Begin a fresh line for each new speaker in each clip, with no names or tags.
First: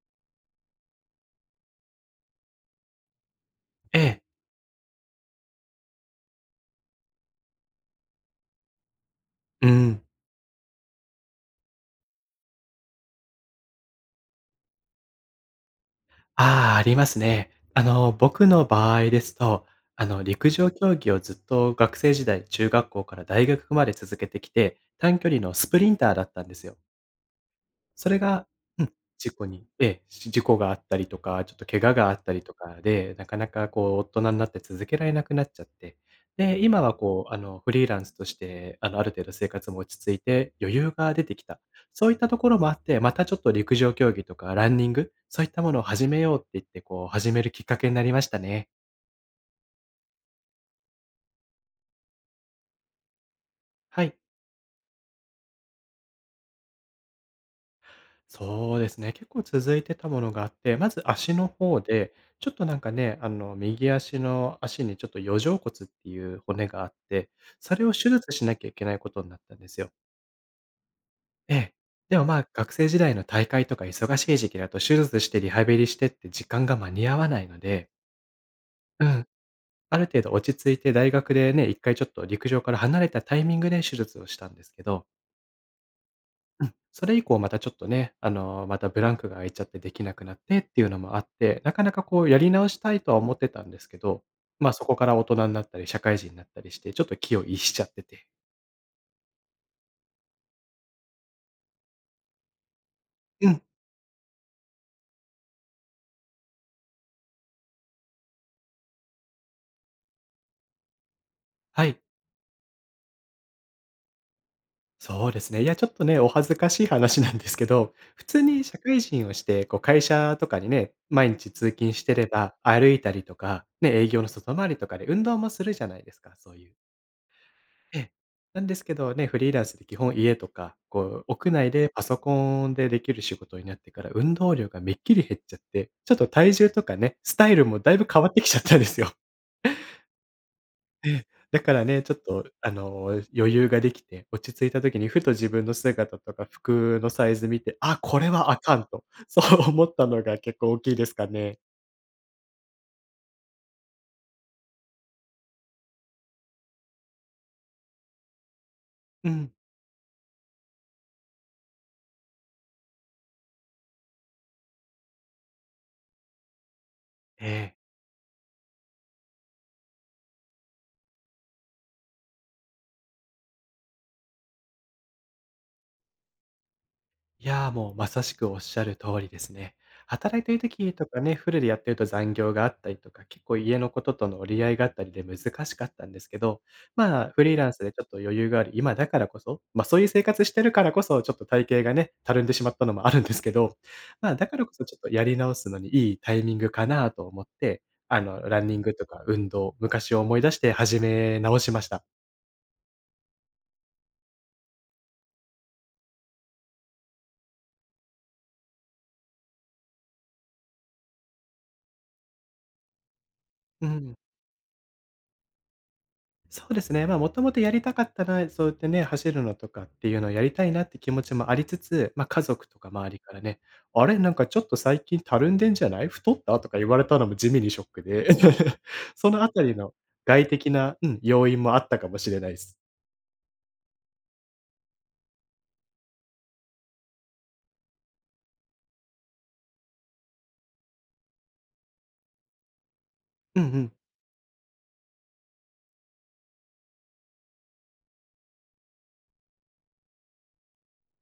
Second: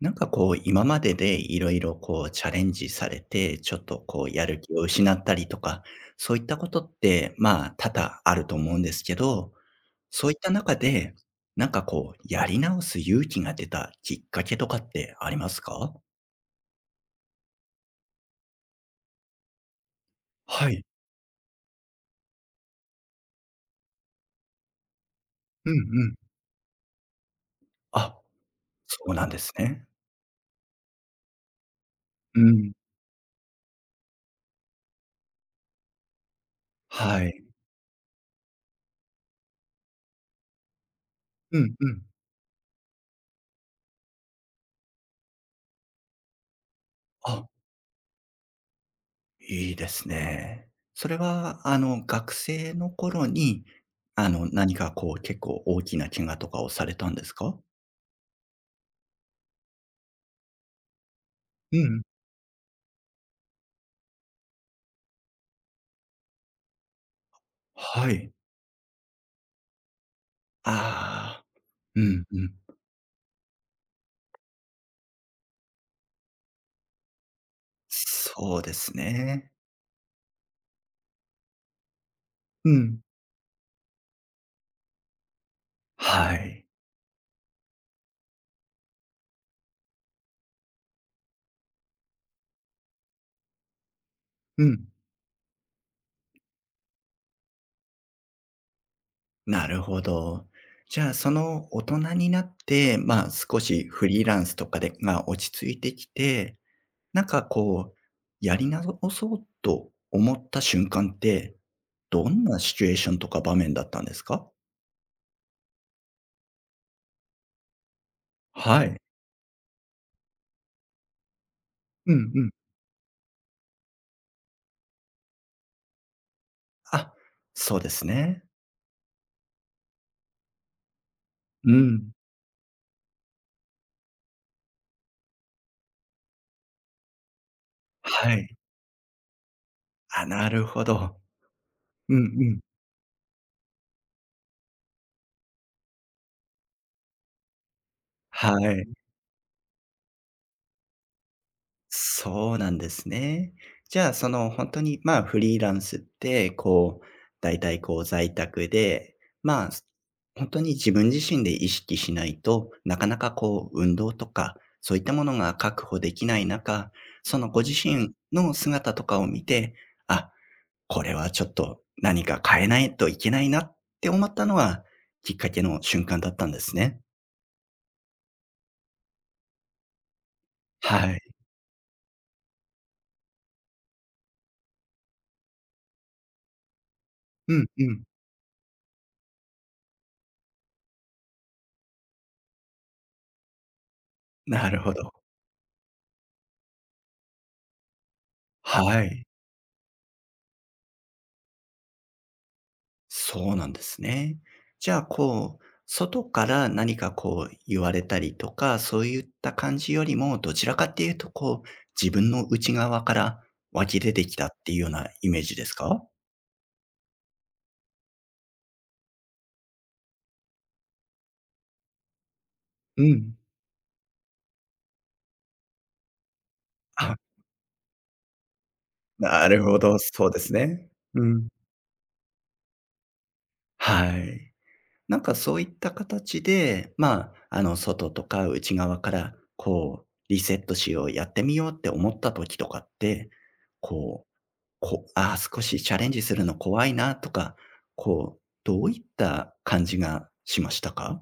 なんかこう、今まででいろいろこうチャレンジされて、ちょっ
え
と
え、
こうやる気を失ったりとか、そういったことって、まあ、多々あると思うんですけど、
うん。
そういった中で、なんかこう、やり直す勇気が出たきっかけとかってありますか？
ああ、ありますね。僕の場合ですと、陸上
はい。
競技をずっと学生時代、中学校から大学まで続けてきて、短距離のス
うん
プリン
う
ター
ん。
だったんですよ。それ
あ、
がうん、
そうなん
事
で
故
す
に
ね。
事故があったりとか、ちょっと怪我があった
う
りと
ん。
かで、なかなかこう大人になって続けられなくなっちゃって、で、今は
は
こう
い。
フリーランスとして、あのある程度生活も落ち着いて余裕が出てき
う
た。
んうん。
そういったところもあって、またちょっと陸上競技とかランニング、そういったものを始めようって言ってこう始め
あ。
るきっかけになりましたね。
いいですね。それは、あの、学生の頃に、
はい。
あの、何かこう、結構大きな怪我とかをされたんですか？
そうですね。結構続いてたものがあって、まず足の
う
方
ん。
で、ちょっとなんかね、右足の足にちょっと余剰骨っていう骨があって、それを手
は
術
い。
しなきゃいけないことになったんですよ。
ああ、
ええ。
う
でも
ん
ま
う
あ、
ん。
学生時代の大会とか忙しい時期だと手術してリハビリしてって時間が間に合わないので、
そうです
うん。
ね。
ある程度落ち着いて大学でね、一回ちょっと陸上
う
から離
ん。
れたタイミングで手術をしたんですけど、
は
う
い。
ん、それ以降またちょっとね、またブランクが空いちゃってできなくなってっていうのもあって、なかなかこうやり直したいとは思ってたんですけど、
う
ま、そ
ん。
こから大人になったり、社会人になったりして、ちょっと気を逸しちゃってて。
なるほど。じゃあ、その大人になって、まあ、
う
少
ん、
しフリーランスとかでが落ち着いてきて、なんかこう、やり直そうと思った瞬間って
はい、
どんなシチュエーションとか場面だったんですか？
そうですね。いや、ちょっとね、お恥ずかしい話なんですけど、普通に社
は
会
い。
人をして、こう会社とかにね、毎日通勤し
う
てれ
んうん。
ば、歩いたりとか、ね、営業の外回りとかで運動もするじゃないですか、そういう。
あ、そうで
え
す
え。
ね。
なんですけどね、フリーランスで基本家とか、こう屋内
う
でパ
ん。
ソコンでできる仕事になってから、運動量がめっきり減っちゃって、ちょっと体重とかね、スタイルもだいぶ変わ
は
ってきち
い。
ゃったんですよ。
あ、なるほど。
だからね、ち
う
ょ
ん
っと
うん。
余裕ができて、落ち着いた時にふと自分の姿とか服のサイズ見て、あ、これはあ
は
かん
い。
と、そう思ったのが結構大きいですかね。
そうなんですね。じゃあ、その、本当に、まあ、フリーランスって、こう、だいたい、こう、在宅で、
うん。
まあ、本当に自分自身で意識しないと、なかなか、こう、運動とか、そういったものが確保できない中、そ
え
の、ご自
え。
身の姿とかを見て、あ、これはちょっと何か変えないといけないなって思ったのは、きっかけの瞬間だったんですね。
いや、もうまさしくおっしゃる通りですね。働いてる時と
は
か
い。
ね、フルでやってると残業があったりとか、結構家のこととの折り合いがあったりで難しかったんですけど、まあ、フリ
う
ー
ん
ランス
う
でち
ん。
ょっと余裕がある今だからこそ、ま、そういう生活してるからこそ、ちょっと体型がね、たるんでしまったのもあるんですけど、まあ、だから
な
こ
る
そ
ほ
ちょっと
ど。
やり直すのにいいタイミングかなと思って、ランニング
は
とか
い。
運動、昔を思い出して始め直しました。
そうなんですね。じゃあ、こう、外から何かこう言われたりとか、そういった感じよりも、どちらかっていうと、こう、自分の内側から
う
湧き出
ん。
てきたっていうようなイメージですか？
そうですね。まあ、もともとやりたかったな、そうやってね、走るのとかっていうのをやりたいなって気持ちもありつつ、まあ、家族とか
う
周りか
ん。
らね、「あれ、なんかちょっと最近たるんでんじゃない？太った？」とか言われ
あ、
たのも地味にショックで、そのあ
な
た
る
り
ほ
の
ど、そうで
外
す
的
ね。
な、うん、
う
要
ん。
因もあったかもしれないです。
はい。なんかそういった形で、まあ、あの、外とか内側から、こう、リセットしよう、やってみようって思った時とかって、
うんうん。
こう、こああー、少しチャレンジするの怖いなとか、こう、どういった感じがしましたか？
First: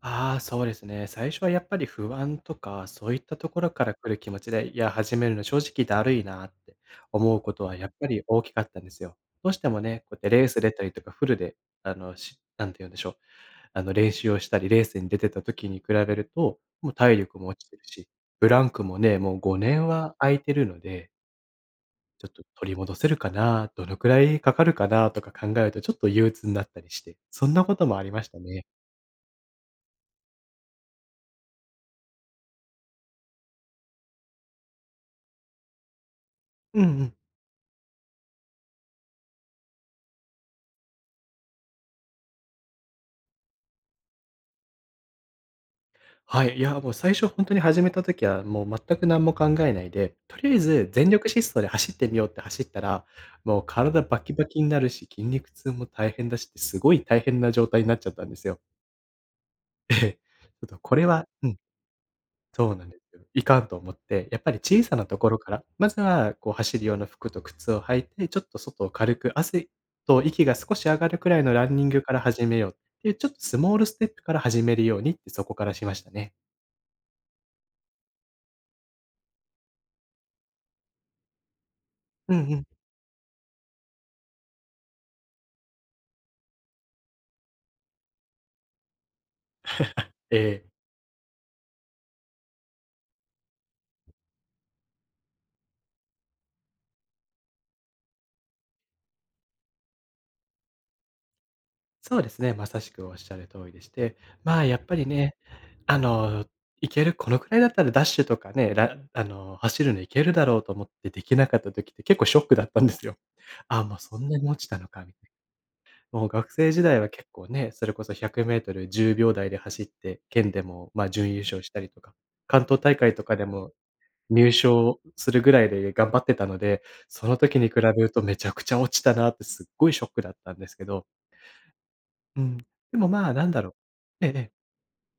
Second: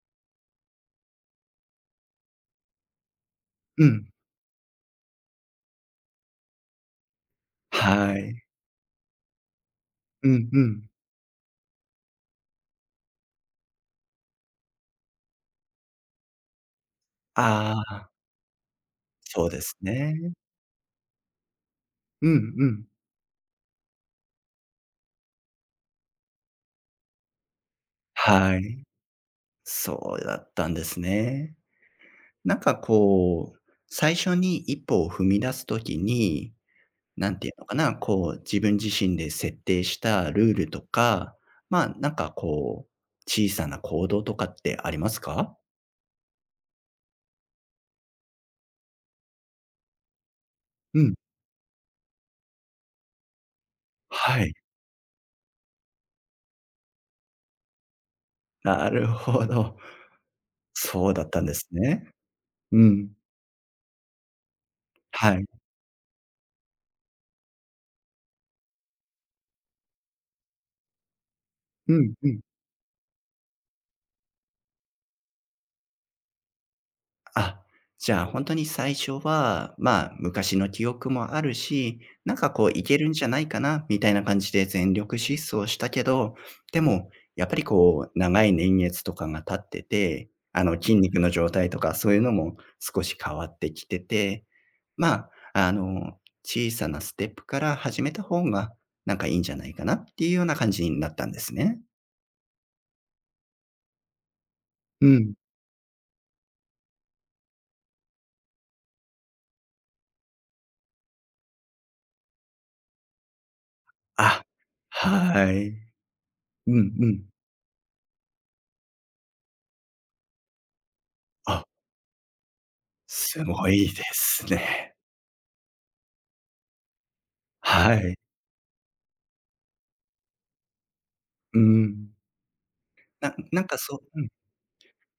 ああ、そうですね。最初はやっぱり不安とか、そういったところか
う
ら
ん。
来る気持ちで、いや、始めるの正直だるいなって思うことはやっぱ
は
り大
い。
きかったんですよ。どうしてもね、こうやっ
う
てレー
ん
ス
う
出た
ん。
りとかフルで、なんて言うんでしょう。練習をしたり、レースに出てた時に比べると、もう体力も落ち
あ
てるし、
あ、
ブランクもね、もう
そうで
5
す
年は空
ね。
いてるので、ちょ
う
っと
んう
取り
ん。
戻せるかな、どのくらいかかるかなとか考えるとちょっと憂鬱になったりして、そんなこともありました
は
ね。
い。そうだったんですね。なんかこう、最初に一歩を踏み出す時に
うんうん。
なんていうのかな、こう、自分自身で設定したルールとか、まあ、なんかこう、小さな行動とかってありますか？
はい、いや、もう最初本当に始めた時は、もう全く何も考えないで、とりあえず
う
全
ん。
力疾走で走ってみようって走ったら、もう体バキ
は
バ
い。
キになるし、筋肉痛も大変だしって、すごい大変な状態になっちゃったんですよ。
なるほど。
ええ。ちょっとこれ
そうだ
は
ったん
う
で
ん、
すね。
そう
う
なんで
ん。
すよ。いかんと思って、やっぱり小さなとこ
は
ろ
い。
から、まずはこう走る用の服と靴を履いて、ちょっと外を軽く汗と息が少し上がるくらいのランニン
う
グか
ん
ら
うん。
始めようっていう、ちょっとスモールステップから始めるようにって、そこからしましたね。
あ、じゃあ、本当に最初は、まあ、昔の記憶もあるし、
う
なんか
んうん。
こういけるんじゃないかなみたいな感じで全力疾走したけど、でも、やっぱりこう長い年月とかが経ってて、
え
あの、
え。
筋肉の状態とかそういうのも少し変わってきてて、まあ、あの、小さなステップから始めた方が、なんかいいんじゃないかなっていうような感じになったんですね。
そうですね、まさしくおっしゃる通りでして、まあ、やっぱり
う
ね、
ん。
あの、行ける、このくらいだったらダッシュとかね、らあの、走るの行けるだろうと思ってできなかった時って結構ショックだったんですよ。あもうそんな
あ、
に落ちたのかみたい
はい。う
な。もう学生時
ん
代
う
は
ん。
結構ね、それこそ100メートル10秒台で走って、県でも、まあ、準優勝
あ
したりとか、関東大会とか
す
で
ご
も
いです
入
ね。
賞するぐらいで頑張ってたので、その時に比べ
は
る
い。
とめちゃくちゃ落ちたなってすっごいショックだったんですけど
うん。
うん。でも、まあ、
な
なん
な
だ
ん
ろ
かそうう
う。え
ん、
えええ。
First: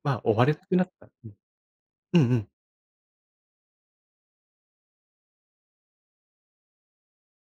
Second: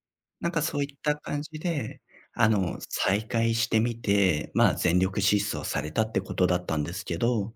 まあ、追わ
な
れ
ん
な
か
く
そ
な
う
っ
いっ
た。
た
うん。
感じで、
うんうん。
あの、再会してみて、まあ、全力疾走されたってことだったんですけど、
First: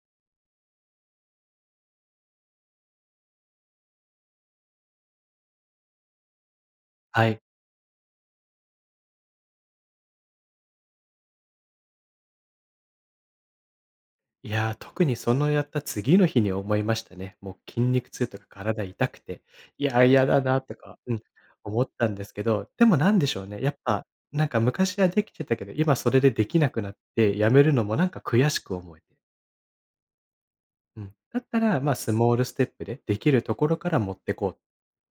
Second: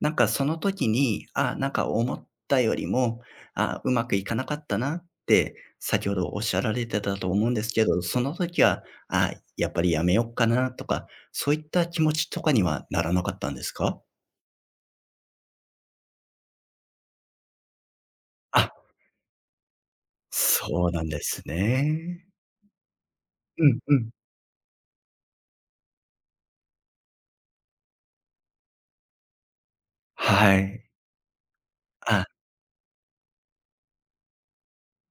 なんかその時に、あ、なんか思ったよりも、あ、うまくいかなかったなって先ほどおっしゃられてた
は
と
い。
思うんですけど、その時は、あ、やっぱりやめよっかなとか、そういった気持ちとかにはならなかったんですか？
いやー、特にそのやった次の日に思いましたね。もう筋肉痛とか
あ、
体痛くて、いやー、嫌だなと
そう
か、
なん
うん、
です
思ったんで
ね。
すけど、でもなんでしょうね、
う
やっ
んう
ぱ、
ん。
なんか昔はできてたけど、今それでできなくなって、やめるのもなんか悔しく思えて。
はい。
うん。だったら、まあ、ス
あ、
モールステップで、できるところから持ってこうっ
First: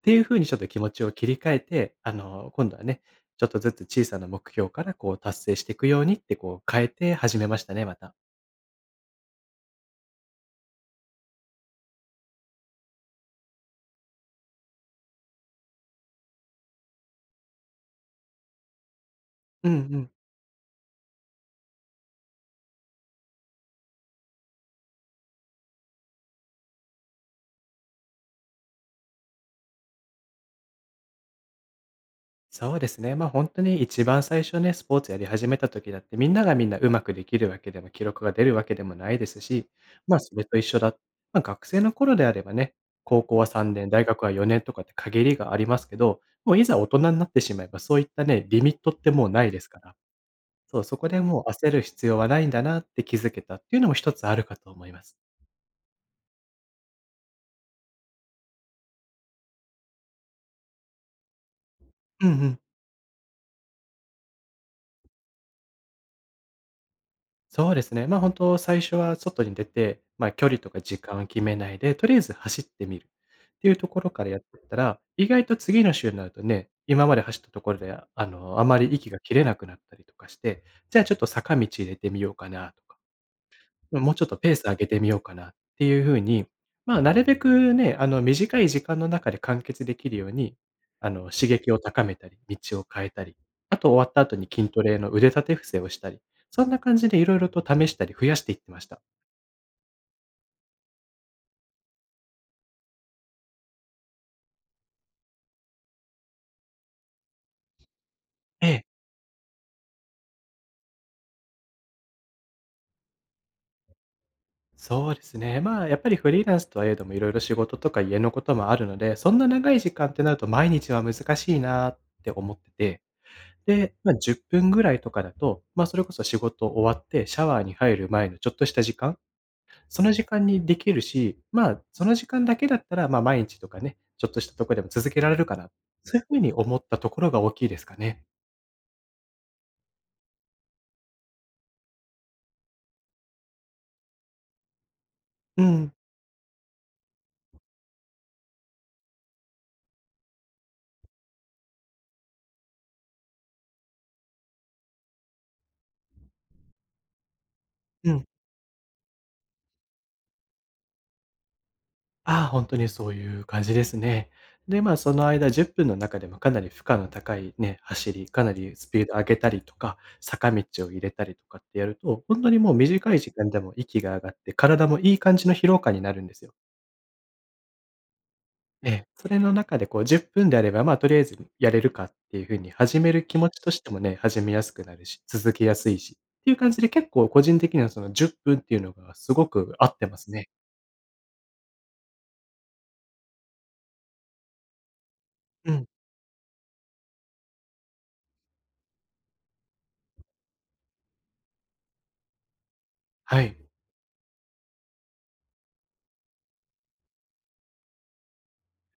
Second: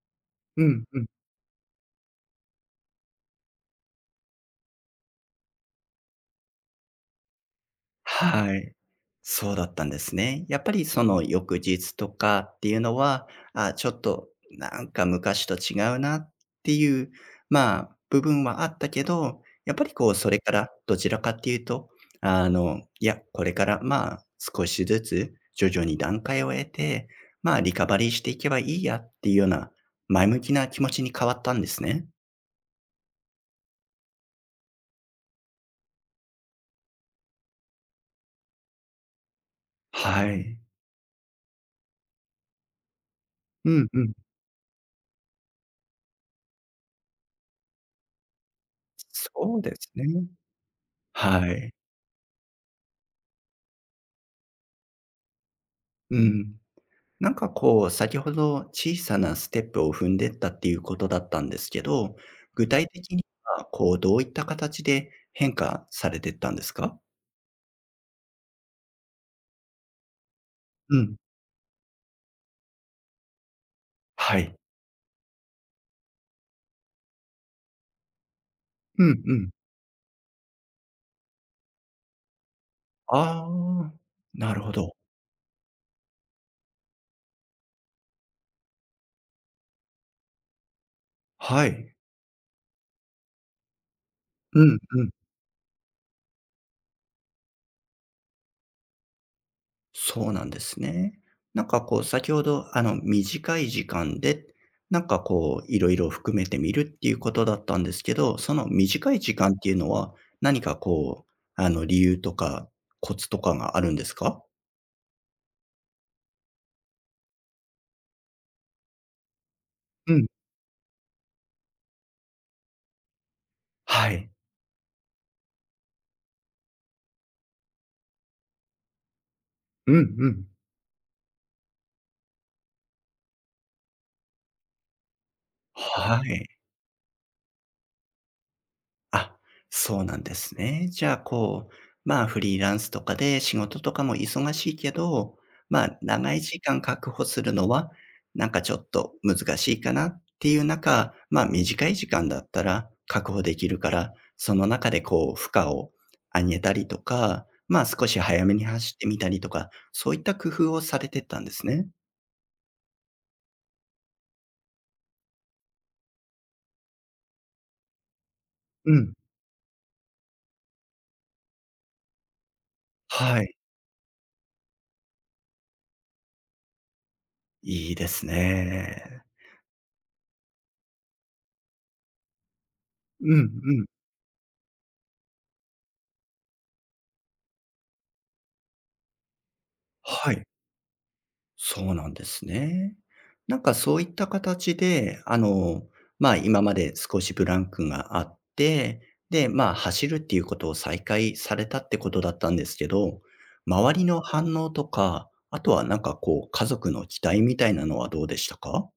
ていう風にちょっ
う
と気
ん
持
う
ち
ん。
を切り替えて、今度はね、ちょっとずつ小さな目標からこう達成していくようにってこう変えて始めましたね、また。
はい。そうだったんですね。やっぱりその翌日とかっていうのは、あ、ちょっとなんか昔と違うなっていう、まあ、部分はあったけど、
うん
や
う
っぱりこ
ん。
うそれからどちらかっていうと、あの、いや、これからまあ少しずつ徐々に段階を得て、まあリカバリーしていけばいいやっていうような前向きな気持ちに変わったんですね。
そうですね。まあ、本当に一番最初ね、スポーツやり始めた時だって、みんながみんなうまくできるわけでも、記録が出るわけでもないですし、ま、
は
それと
い。
一緒だ、ま、学生の頃であればね、高校は
う
3
ん
年、
う
大
ん。
学は4年とかって限りがありますけど、もういざ大人になってしまえば、そういったね、リミットってもうない
そ
で
う
す
で
か
す
ら、
ね。
そう、そこでも
は
う焦
い。
る必要はないんだなって気づけたっていうのも一つあるかと思います。
うん。なんかこう、先ほど小さなステップを踏んでったっていうことだったんですけど、
うんうん、
具体的にはこう、どういった形で変化されてったんですか？
そうですね。ま、本当最初は外に出て、ま、距離とか
う
時
ん。
間を決めないで、とりあえず走ってみるっていうところからや
は
っ
い。
てったら、意外と次の週になるとね、今まで走ったところで、あまり
う
息が
ん
切
う
れ
ん。
なくなったりとかして、じゃあちょっと坂道入れてみようかなとか。
ああ、
もうちょっとペー
なる
ス
ほ
上げ
ど。
てみようかなっていう風に、まあ、なるべくね、あの、短い時間の中で完結できるように、あの、刺
は
激を
い。
高めたり、道を変えたり、あと終わった後に
う
筋
ん
トレ
う
の
ん。
腕立て伏せをしたり、そんな感じでいろいろと試したり増やしていってました。
そうなんですね。なんかこう先ほど、あの、短い時間で、なんかこういろいろ含めてみるっていうことだったんですけど、その
ええ、
短い時間っていうのは、何かこう、あの、理由とかコツとかがあるんですか？
そうですね。まあ、やっぱりフリーランスとはいえども、いろいろ仕事とか家のこともあるので、そんな長い時間っ
う
て
ん。
なると毎日は難しいなって思ってて、で、ま
は
あ、
い。
10分ぐらいとかだと、まあ、それこそ仕事終わってシャワーに入る前のちょっとした時間、
う
その
ん
時
う
間
ん。
にできるし、まあ、その時間だけだったら、まあ、毎日とかね、ちょっとしたとこでも続けられるかな、そう
は
いうふう
い。
に思ったところが大きいですかね。
あ、そうなんですね。じゃあ、こう、まあ、フリーランスとかで仕事とかも忙しいけど、
う
ま
ん、
あ、長い時間確保するのは、なんかちょっと難しいかなっていう中、まあ、短い時間だったら確保できるから、その中でこう、負荷を上げたりとか、まあ、少
う
し
ん。
早めに走ってみたりとか、そういった工夫をされてったんですね。
ああ、本当にそういう感じですね。で、まあ、その間10分の中でもかなり負荷の高いね、走り、かなりス
う
ピード
ん。
上げたりとか、坂道を入れたりとかってやると、本当にもう短い時
は
間
い、
でも息が上がって、体もいい感じの疲労感になるんですよ。
いいです
ええ、
ね。
それの中でこう10分であれば、まあ、とりあえずやれるかっていう風に始める
う
気
ん
持ちと
う
し
ん。
てもね、始めやすくなるし、続けやすいしっていう感じで、結構個人的にはその10分っぷんっていうのがすごく合ってます
はい。
ね。
そうなんですね。なんかそういった形で、あ
う
の、
ん、
まあ、今まで少しブランクがあって、で、まあ、走るっていうことを再開されたってことだったんですけど、
はい。
周りの反応とか、あとはなんかこう、家族の期待みたいなのはどうでしたか？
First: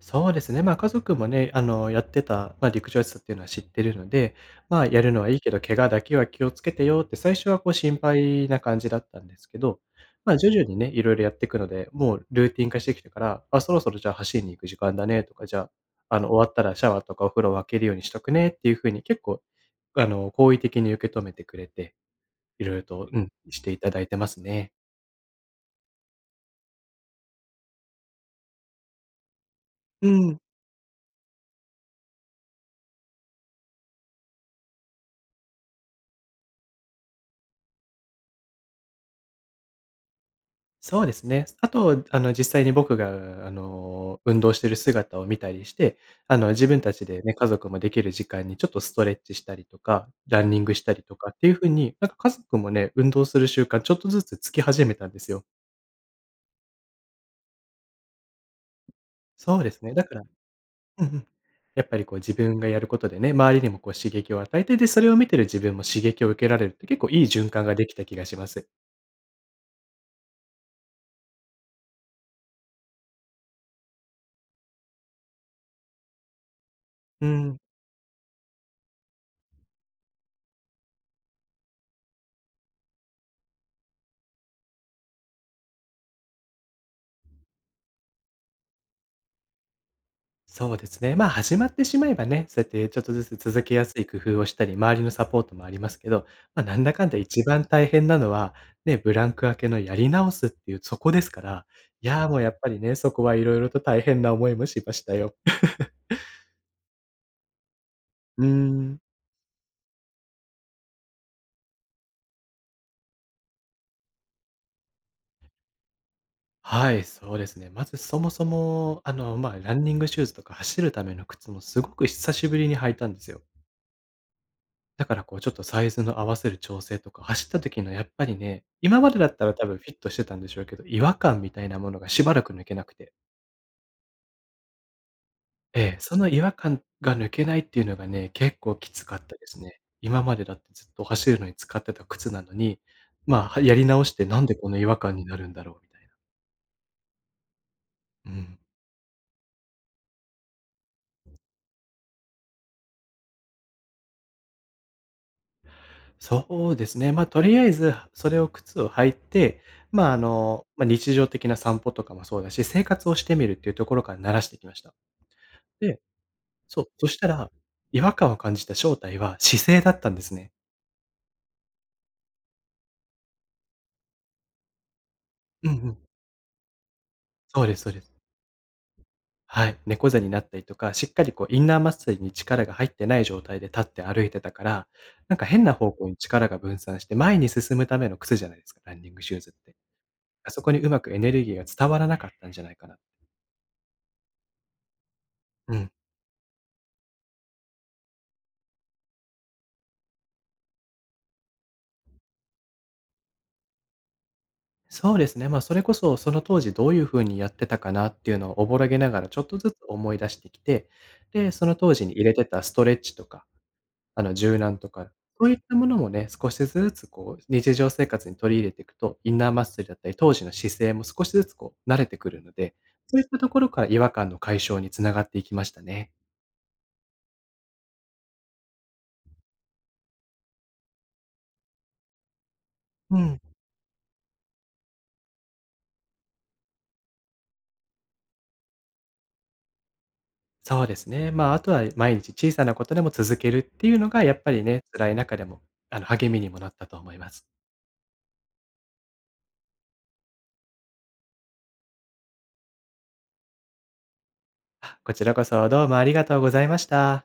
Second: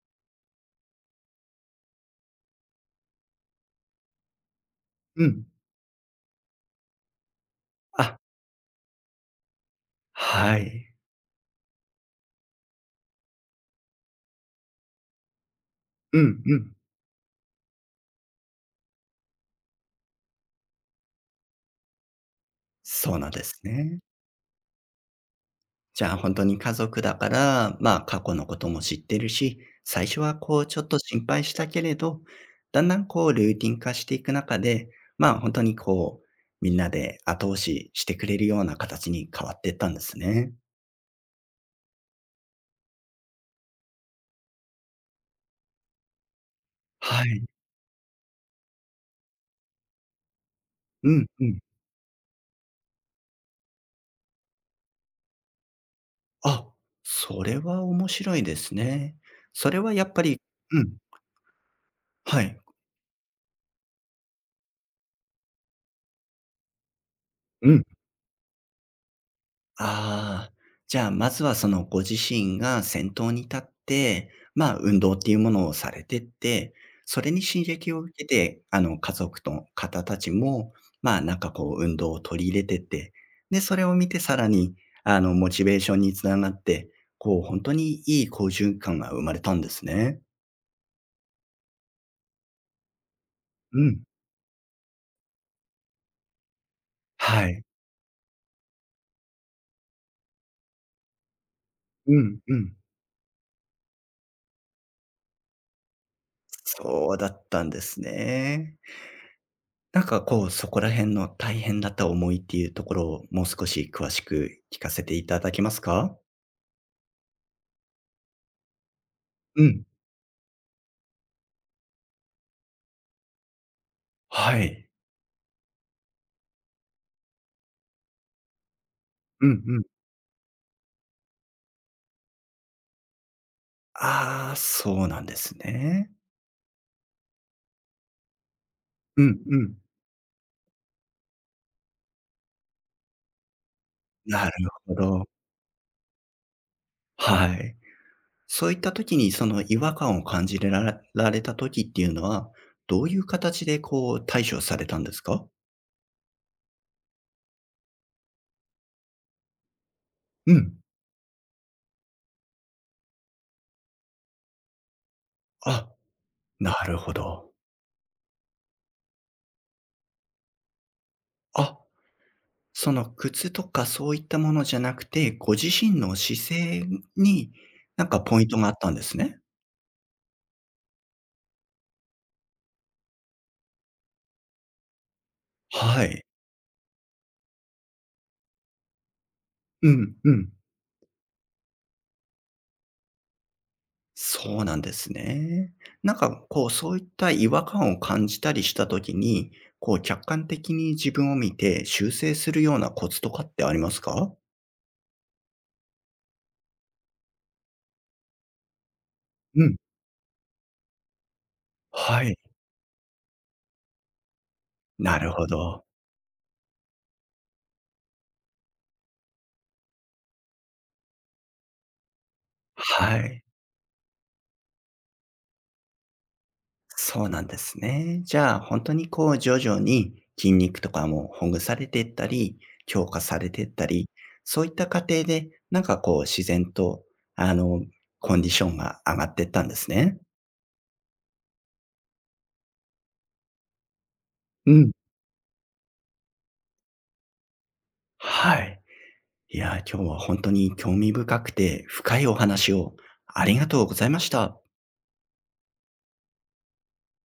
そうですね。まあ、家族もね、あの、やってた、まあ、陸上やってたっていうのは知ってるので、まあ、やるの
う
はいい
ん。
けど、怪我だけは気をつけてよって、最初はこう心
あ、
配な感じだったんですけど、まあ、徐
は
々にね、
い。
いろいろやっていくので、もうルーティン化してきてから、あ、そろそろじゃあ走りに行く時間だねとか、じゃあ、
う
あの、
ん
終わっ
う
た
ん。
らシャワーとかお風呂を開けるようにしとくねっていうふうに、結構、あの、好意的に受け止めてくれて、いろいろと、
そ
う
うな
ん、
んで
し
す
ていた
ね。
だいてますね。
じゃあ、本当に家族だから、まあ、過去のことも知ってるし、最
う
初は
ん。
こうちょっと心配したけれど、だんだんこうルーティン化していく中で、まあ、本当にこう、みんなで後押ししてくれるような形に変わっていったんですね。
そうですね。あと、あの、実際に僕が、あの、運動してる姿を見たりして、あの、自分たちで
は
ね、
い。
家族もできる時間にちょっとストレッチしたりとか、ランニングしたり
う
と
ん
かっ
う
ていう
ん。
風に、なんか家族もね、運動する習慣ちょっとずつつき始めたんですよ。
あ、それは面白いですね。
そうで
それ
す
は
ね。だ
やっ
から、
ぱりうん、
うんうん、やっぱりこう自
は
分
い。
がやることでね、周りにもこう刺激を与えて、で、それを見てる自分も刺激を受けられるって結構いい循環
う
が
ん。
できた気がします。
ああ、じゃあ、まずはそのご自身が先頭に立って、まあ、運動っていうものをされてって、そ
う
れに
ん。
刺激を受けて、あの、家族の方たちも、まあ、なんかこう、運動を取り入れてって、で、それを見てさらに、あの、モチベーションにつながって、こう、本当にいい好循環が生まれたんですね。
そうですね。まあ、始まってしまえばね、そうやってちょっとずつ続け
う
やす
ん。
い工夫をしたり、周りのサポートもありますけど、まあ、なんだかんだ一
はい。
番大変なのは、ね、ブランク明けのやり直すっていうそこですから、い
う
や、も
ん
うや
う
っぱ
ん。
りね、そこはいろいろと大変な思いもしましたよ。
そうだったんです
うー
ね。
ん。
なんかこう、そこら辺の大変だった思いっていうところを、もう少し詳しく聞かせていただけますか？
はい、そうですね。まずそもそも、あの、まあ、
う
ラン
ん。
ニングシューズとか走るための靴もすごく久しぶりに履いたんですよ。
はい。
だからこうちょっとサイズの合わせる調整とか、走った時のやっぱりね、今までだった
う
ら
ん
多分
う
フ
ん。
ィットしてたんでしょうけど、違和感みたいなものがしばらく抜けなくて。
ああ、そうなんです
ええ、
ね。
その違和感が抜けないっていうのがね、結構きつかっ
う
た
ん
で
う
す
ん。
ね。今までだってずっと走るのに使ってた靴なのに、まあ、はやり直してなん
なる
でこの違
ほ
和感に
ど。
なるんだろうみたいな。
はい。
うん。
そういった時に、その違和感を感じられた時っていうのは、どういう形でこう対処されたんですか？
そうですね、ま、あ、とりあえず、それを靴を履いて、まあ、あ
う
の、
ん。
まあ、日常的な散歩とかもそうだし、生活をしてみるっていうところから慣らしてきました。
あ、
で、
な
そう、
る
そ
ほ
したら、
ど。
違和感を感じた正体は姿勢だったんですね。
あその靴とかそういったものじゃなくて、ご自
うんうん。
身の姿勢に
そうですそうで
なん
す。
かポイントがあったんですね。
はい。猫背になったりとか、しっかりこうインナーマッスルに力が入ってない状態で立って歩いてたから、なんか変な方
は
向に
い。
力が分散して、前に進むための靴じゃないですか、ランニングシューズって。
うんう
あ
ん。
そこにうまくエネルギーが伝わらなかったんじゃないかな。
そうなんですね。
うん。
なんかこう、そういった違和感を感じたりした時に、こう客観的に自分を見て修正するようなコツとかってありますか？
そうですね、まあ、それこそ、その当時どういう風にやってたかなっていうのをおぼろげながらちょっと
う
ずつ
ん。
思い出してきて、で、その当時に
は
入れ
い。
てたストレッチとか、あの、柔軟とか、
なるほ
そういった
ど。
ものもね、少しずつこう、日常生活に取り入れていくと、インナーマッスルだったり、当時の姿勢も少しずつこう慣れてくるので、そ
は
ういった
い。
ところから違和感の解消に繋がっていきましたね。
そうなんですね。じゃあ、本当にこう徐々に筋肉とかもほぐされていったり、強
う
化さ
ん。
れていったり、そういった過程で、なんかこう自然と、あの、コンディションが上がっていったんですね。
そうですね。まあ、あとは毎日小さなことでも続けるっていうのが、やっぱり
う
ね、
ん。
辛い中でも、あの、励みにもなったと思います。
はい。いや、今日は本当に興味深くて深いお話をありがとうございました。
あ、こちらこそどうもありがとうございました。